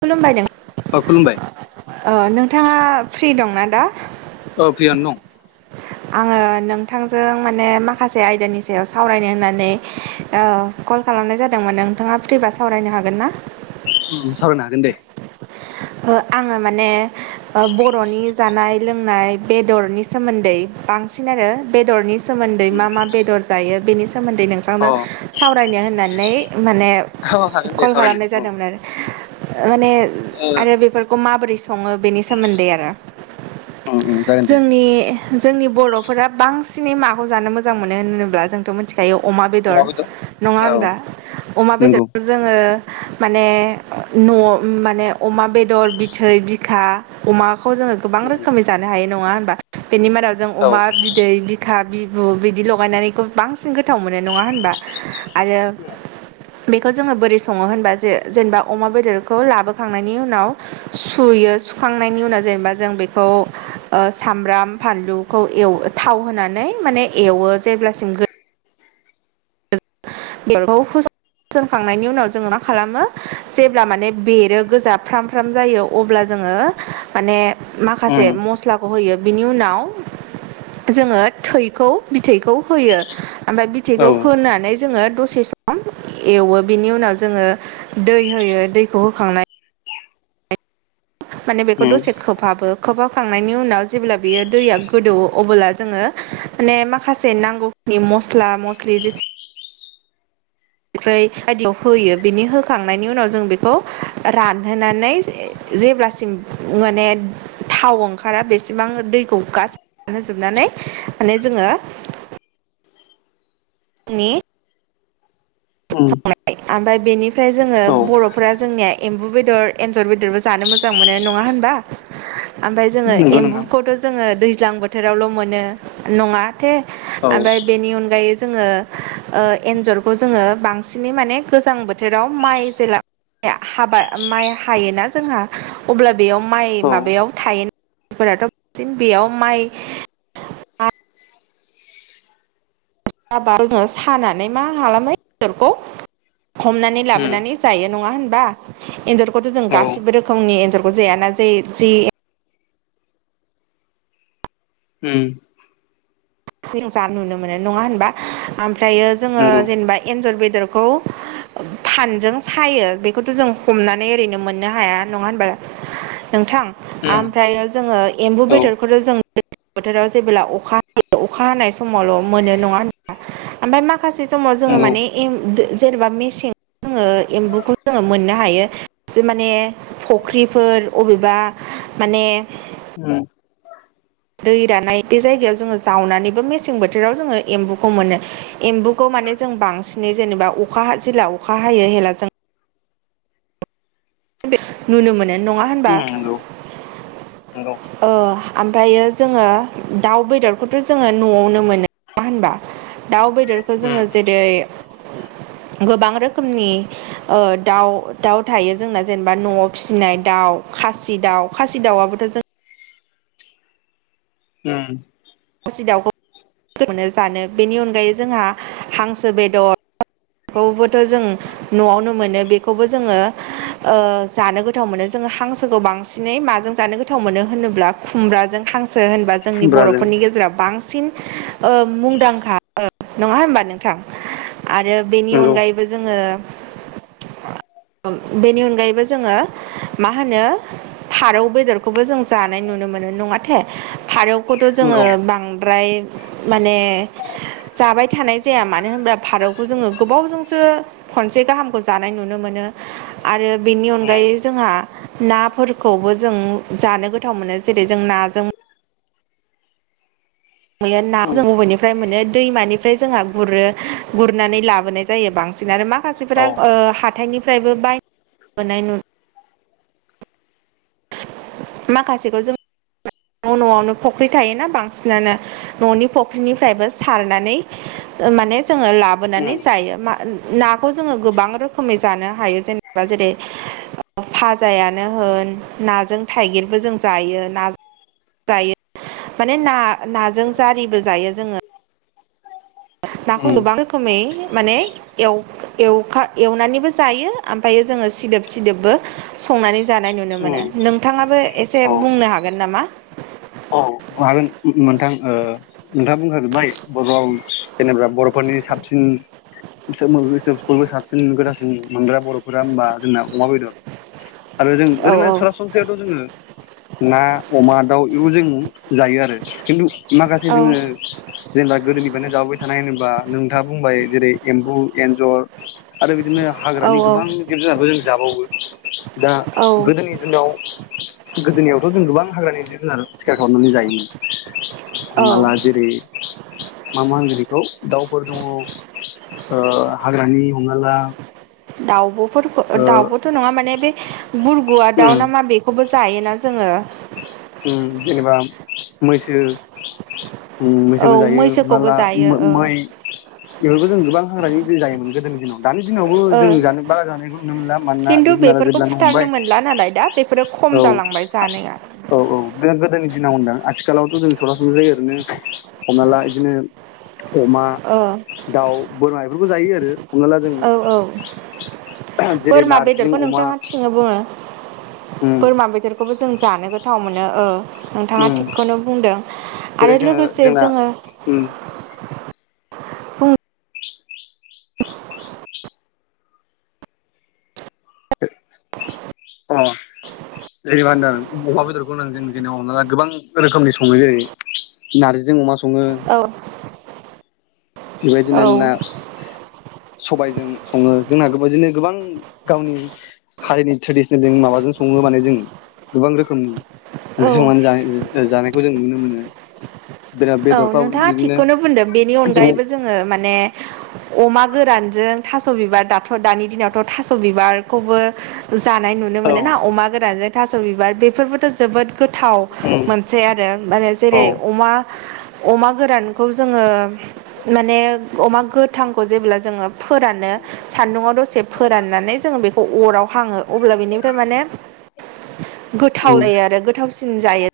खुलुमबाय अ खुलुमबाय नों [unintelligible] नोंथाङा फ्रि दंना दा? अ फ्रियानो दं। आङो नोंथांजों माने माखासे आयदानि सायाव सावरायनो होननानै ओ। कल खालामनाय जादोंमोन नोंथाङा फ्रिबा सावरायनो हागोन ना? सावरायनो हागोन दे। ओ आङो माने बर'नि जानाय लोंनाय बेदरनि सोमोन्दै बांसिन आरो बेदरनि सोमो न्दै मा उम मा बेदर जायो बेनि सोमोन्दै अ नोंथांनो सावरायनो होननानै। माने औ हागोन दे कल सावरायनो खालामनाय उम जादोंमोन आरो माने। ओ आरो बेफोरखौ माबोरै सङो बेनि सोमोन्दै आरो। उम उम जागोन दे जोंनि जोंनि बर' फोरा बांसिनै माखौ जानो मोजां मोनो होनोब्ला जोंथ' मिथि खायो अमा बेदर नङा औ होनब्ला अमा नंगौ बेदरखौ जोङो। माने न' माने अमा बेदर बिथै बिखा अमा खौ जों गोबां उम रोखोमै जानो हायो नङा होनमबा बेनि मादाव जों औ अमा बिदै, बिखा। बिदि लगायनानैखौ बांसिन गोथाव मोनो नङा होनबा आरो उम बेखौ जोङो बोरै सङो होनबा जे जेनेबा अमा बेदरखौ लाबो खांनायनि उनाव सुयो सुखांनायनि उनाव जेनेबा जों बेखौ। ओ सामब्राम फानलुखौ थाव होनानै माने एवो जेब्लासिम गो बे [unintelligible] सोंखांनायनि उनाव जोङो मा खालामो जेब्ला माने बेरो गोजा फ्राम फ्राम जायो अब्ला जोङो माखासे मेलाखौ होयो। बिनि उनाव जोङो थैखौ बिथैखौ होयो। ओमफ्राय बिथैखौ औ होनानै जोङो दसे सम एवो बिनि उनाव जोङो दै होयो दैखौ होखांनायनि माने बेखौ उम दसे खोबहाबो। खोबहाबखांनायनि उनाव जेब्ला बियो दैया गोदौवो अबोब्ला जोङो माने माखासे नांगौ। नि मस्ला मस्लि जेसे सख्रैं बायदिखौ होयो बिनि होखांनायनि उनाव जों बेखौ रानहोनानै। जेब्लासिम माने। थाव ओंखारा बेसेबां दैखौ गानहोजोबनानै [unintelligible] माने जोङो [inaudible] नि उम [unintelligible] संनाय ओमफ्राय बेनिफ्राय जोङो औ बर'फोरा जोंनिया एम्बु बेदर एन्जर बेदरबो जानो मो जां मोनो नङा होनबा ओमफ्राय जोङो नंगौ नोंथां एम्बुखौथ' जोङो दैज्लां बोथोरावल' मोनो नङा माथे औ ओमफ्राय बेनि अनगायै जोङो ओ एनजरखौ जोङो बांसिनै माने गोजां बोथोराव माइ जेला हाबा माइ हायोना जोंहा अब्ला बेयाव माइ औ माबायाव थायो फोराथ' बांसिन बेयाव माइ [unintelligible] साबा सानानै मा खालामबाय बेदरखो हमनानै उम लाबोनानै जायो नङा होनबा एनजरखौथ' जों औ गासिबो रोखोमनि एनजरखौ जाया ना जे जि उम जों जा नुनो मोनो नङा होनबा ओमफ्रायो जोङो नंगौ जेनेबा एन्जर बेदरखौ फानजों सायो बेखौथ' जों हमनानै ओरैनो मोननो हाया नङा होनबा नोंथां उम ओमफ्रायो जोङो एम्बु औ बेदरखौथ' जों दैज्लां [unintelligible] बोथोराव जेबोब्ला अखा होयो [unintelligible] अखा हानाय समावल' मोनो नङा होनबा ओमफ्राय माखासे समाव जोङो नंगौ माने जेनेबा मेसें जोङो एम्बुखौ जोङो मोननो हायो जे माने फुख्रिफोर अबेबा माने उम दै रानाय बे जायगायाव जोङो जावनानैबो मेसें बोथोराव जोङो एम्बुखौ मोनो एम्बुखौ माने जों बांसिनै जेनेबा अखा जेला अखा हायो हेब्ला जों नुनो मोनो नङा होनबा? उम नंगौ नंगौ ओ ओमफ्रायो जोङो दाउ बेदरखौथ' जोङो न'आवनो मोनो। नङा होनबा दाउ बेदरखौ जोङो उम जेरै गोबां रोखोमनि ओ दाउ दाउ थायो जोंना जेनेबा न'आव फिसिनाय दाउ खासि दाउ खासि दाउआबोथ' जों उम खासि दाउखौनो [unintelligible] जानो बेनि अनगायै जोंहा हांसो बेदर खौबोथ' जों न'आवनो मोनो बेखौबो जोङो आ जानो गोथाव मोनो जोङो हांसोखौ बांसिनै माजों जों जानो गोथाव मोनसिनो होनोब्ला खुम्ब्राजों हां सो होनबा जोंनि खुमब्राजों बर'फोरनि गेजेराव बांसिन ओ मुंदांखा नङा होमबा नोंथां आरो बेनि नंगौ अनगायैबो जोङो बेनि अनगायैबो जोङो मा होनो फारौ बेदरखौबो जों जानाय नुनो मो नो नङाथे फारौखौथ' जोङो नंगौ बां द्राय माने जाबाय थानाय जाया मानो होनोबा फारौखौ जोङो गोबावजोंसो खनसे गाहामखौ जानाय नुनो मोनो आरो बेनि उम अनगायै जोंहा नाफोरखौबो जों जानो गोथाव मोनो जेरै जों नाजों मैया नाखौ जों उम [unintelligible] बबेनिफ्राय मोनो दैमानिफ्राय जोंहा गुरो गुरनानै लाबोनाय जायो बां बांसिन आरो औ माखासेफोरा हाथाइनिफ्रायबो बाय नु माखासेखौ जों न' न'आवनो फुख्रि थायोना बांसिनानो न'नि फख्रिनिफ्रायबो सारनानै माने जोङो लाबोनानै उम जायो नाखौ जोङो गोबां रोखोमै जानो हायो जेनेबा जों जेरै फाजायानो होन नाजों थाइगिरबो जों जायो ना जायो माने ना नाजों जारिबो जायो जोङो नाखौ उम गोबां रोखोमै माने एव एवखा एवनानैबो जायो ओमफ्रायो जोङो सिदोब सिदोबबो संनानै जानाय नुनो मोनो उम नोंथाङाबो एसे बुंनो हागोन नामा? अ औ हागोन नोंथां ओ नोंथाङा बुंखाजोब्बाय बर' जेनेबा बर'फोरनि साबसिन उम बिसोर मोगोन [unintelligible] साबसिन गोथांसिन मोनग्रा बर'फोरा होमबा जोंना अमा बेदर आरो जों औ ओरैनो औ सरासनस्रायावथ' जोङो ना अमा दाउ बेबो जों जायो आरो खिन्थु माखासे जोङो जेनेबा गोदोनि जाबोबाय थानाय होनोबा नोंथाङा बुंबाय जेरै एम्बु एन्जर आरो बिदि बिदिनो औ हाग्रानि गोबां जिब जुनारखौ जों जाबावो दा औ औ गोदोनि जुनाव गोदोनियावथ' जों गोबां हाग्रानि जिब जुनार सिखार हरनानै जायोमोन औ हमना ला जेरै मा मा होनगोन बेखौ दाउफोर दङ हाग्रानि हमाब्ला दाउबोफोरखौ दाउबोथ' नङा माने बे गुरगुवआ दाउ उम ना मा बेखौबो ज जायोना जोङो जेनेबा मैसो मैसोबो औ जायो हमना मैसोखौबो ला जायो ओ मै बेफोरखौ जों गोबां हाग्रानि जायोमोन गोदोनि दिनाव दानि दिनावबो ओ जों ज बारा जानायखौ हमनो मोनला मानोना खिन्थु जिब जुनारा बेफोरखौ जेब्लानो फुथारनो हमबाय मोनला नालाय दा बेफोरो खम औ जालांबाय जानाया औ औ गोदोनि ना ह होनदों आथिखालावथ' जों सरासन जायो ओरैनो हमना ला बिदिनो अमा ओ दाउ बोरमा बेफोरखौ जायो आरो हमना ला जों औ औ जेरै बोरमा नारजिजों बेदरखौ अमा नोंथाङा थिङनो बुङो उम बोरमा बेदरखौबो जों जानो गोथाव मोनो नोंथाङा उम थिगखौनो बुंदों जेरै आरो जोङो लोगोसे जोंना जोङो उम बुं [inaudible] अ जेनेबा होनदों अमा बेदरखौ होन जों जेनेबामा गोबां रोखोमनि सङो जेरै नारजिजों अमा सङो औ औ बेबादिनोना सबायजों सङो जोंना बेबादिनो गोबां गावनि हारिनि ट्रेडिसनेलजों माबाजों सङो माने जों गोबां रोखोमनि ओंख्रि औ संनानै ज जानायखौ जों नुनो मोनो बिराद औ बेदरफ्राव नोंथाङा बिदिनो थिगखौनो बुंदों बेनि अनगायैबो जों जोङो माने अमा गोरानजों थास' बिबार दाथ' दानि दिनावथ' थास' बिबार खौबो जानाय नुनो औ मोनोना अमा गोरानजों थास' बिबार बेफोरबोथ' जोबोद गोथाव उम मोनसे आरो माने औ जेरै अमा अमा गोरानखौ जोङो माने अमा गोथांखौ जेब्ला जोङो फोरानो सानदुंआव दसे फोराननानै जोङो बेखौ अराव हाङो अब्ला बेनिफ्राय माने गोथाव उम जायो आरो गोथावसिन जायो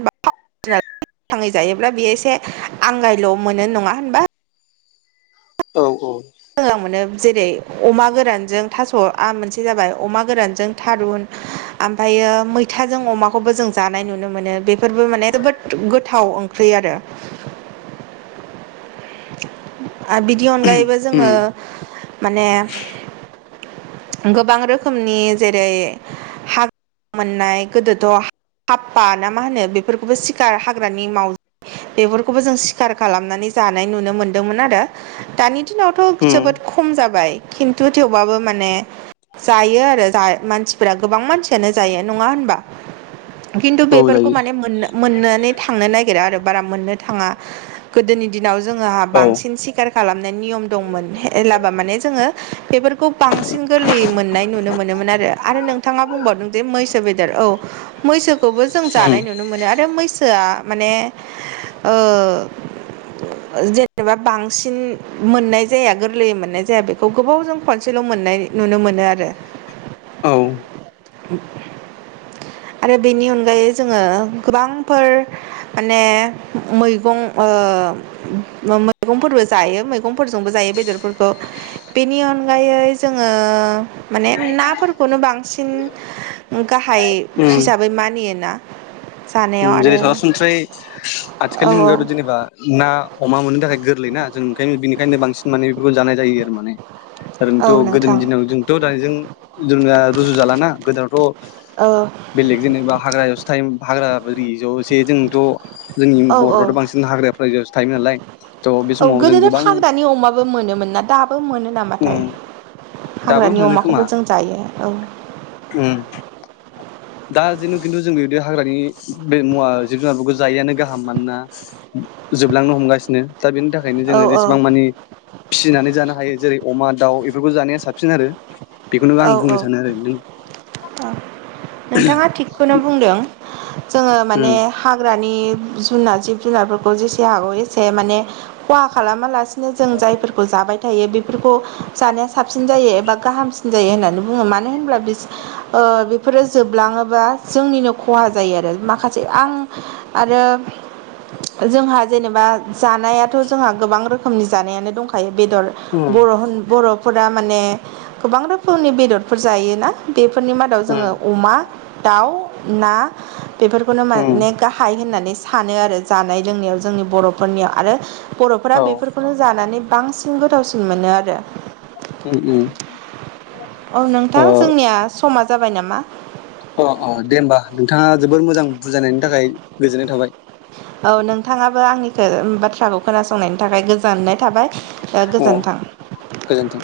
[unintelligible] थाङै जायोब्ला बेयो एसे आंगायल' मोनो नङा होनबा औ मोजां मोनो जेरै अमा गोरानजों थास'आ मोनसे जाबाय अमा गोरानजों थारुन ओमफ्रायो मैथाजों अमाखौबो जों जानाय नुनो मोनो बेफोरबो माने जोबोद गोथाव ओंख्रि आरो आरो बिनि अनगायैबो जोङो उम माने गोबां रोखोमनि जेरै हाग्रा मोननाय गोदोथ' हाफ्फा ना मा होनो बेफोरखौबो सिखार हाग्रानि माव बेफोरखौबो जों सिखार खालामनानै जानाय नुनो मोनदोंमोन आरो दानि दिनावथ' उम जोबोद खम जाबाय खिन्थु थेवबाबो माने जायो आरो मानसिफोरा गोबां मानसियानो जायो नङा होनबा खिन्थु औ बेफोरखौ जायो मानेनो मोननानै थांनो नागिरा आरो बारा मोननो थाङा गोदोनि दिनाव जोंङो औ बांसिन खार खालामनाय निम दंमोन माने जोङो बेफोरखौ बांसिन गोरलै मोननाय नुनो मोन मोनोन नोंथाङा बुंबावदों मैसो बेदर औ मैसो खौबो जों उम जानाय नुनो मोनो आरो मैसो आ ओ जेनेबा बांसिन मोननाय जाया गोरलैयै मोननाय जाया बेखौ गोबावजों खनसेल' मोननाय नुनो मोनो आरो औ [inaudible] आरो बेनि अनगायै जोङो गोबांफोर माने मैगं ओ मैगंफोरबो जायो मैगंफोरजोंबो जायो बेदरफोरखौ बेनि अनगायै जोङो माने नाफोरखौनो बांसिन गाहाय उम हिसाबै मानियो ना जेरै सरासनस्रायै औ आथिखालनि मुगायावथ' औ जेनेबा ना अमा मोननो थाखाय गोरलैना जों ओंखायनो बेनिखायनो बांसिन माने बेफोरखौ जानाय जायो आरो माने औ ओरैनोथ' गोदोनि नोंथां दिनाव जोंथ' दानिजों जोंनिया रुजु जालाना गोदोनाथ' औ बेलेग जेनेबा हाग्रा यावसो थायोमोन हाग्रा [unintelligible] जोंथ' जोंनि औ औ बर'फ्राथ' बांसिन हाग्रा फ्रा औ गोदोथ' फाउग्रानि अमाबो मोनोमोन ना दाबो मोन नामाथाय उम दाबो हाग्रानि मोनो खोमा अमाखौबो जों जायो औ उम दा जेन' खिन्थु जों बेबायदि हाग्रानि बे मुवा जिब जुनारफोरखौ जायैआनो गाहाम मानोना जोबलांनो हमगासिनो दा बेनि थाखायनो औ जोङो जेसेबां मानि फिसिनानै जानो हायो जेरै अमा दाउ बेफोरखौ जानाया साबसिन आरो बेखौनो आं औ औ बुंनो सानो आरो नों औ नोंथाङा थिगखौनो बुंदों जोङो माने उम हाग्रानि जुनार जिब जुनारफोरखौ जेसे हागौ एसे माने खहा खालामालासिनो जों जायफोरखौ जा जाबाय थायो बेफोरखौ जानाया साबसिन जायो एबा गाहामसिन जायो होननानै बुङो मानो होनब्ला बि ओह बेफोरो जोबलाङोबा जोंनिनो खहा जायो आरो माखासे आं आरो आरो जोंहा जेनेबा जानायाथ' जोंहा गोबां रोखोमनि जानायानो दंखायो बेदर उम बर' होन बर'फोरा माने गोबां रोखोमनि बेदरफोर जायोना फोरनि मादाव जोङो उम अमा दाउ ना बेफोरखौनो उम माने गाहाय होननानै सानो आरो जानाय लोंनायाव जोंनि बर'फोरनियाव आरो बर'फोरा बेफोरखौनो जानानै बांसिन गोथावसिन मोनो आरो ओम ओम औ नोंथां जोंनिया समा जाबाय नामा अ अ दे होमबा नोंथाङा जोबोर मोजां बुजायनायनि थाखाय गोजोननाय थाबाय औ नोंथाङाबो आंनिखौ बाथ्राखौ खोनासंनायनि थाखाय गोजोननाय थाबाय दा अ गोजोन्थों गोजोन्थों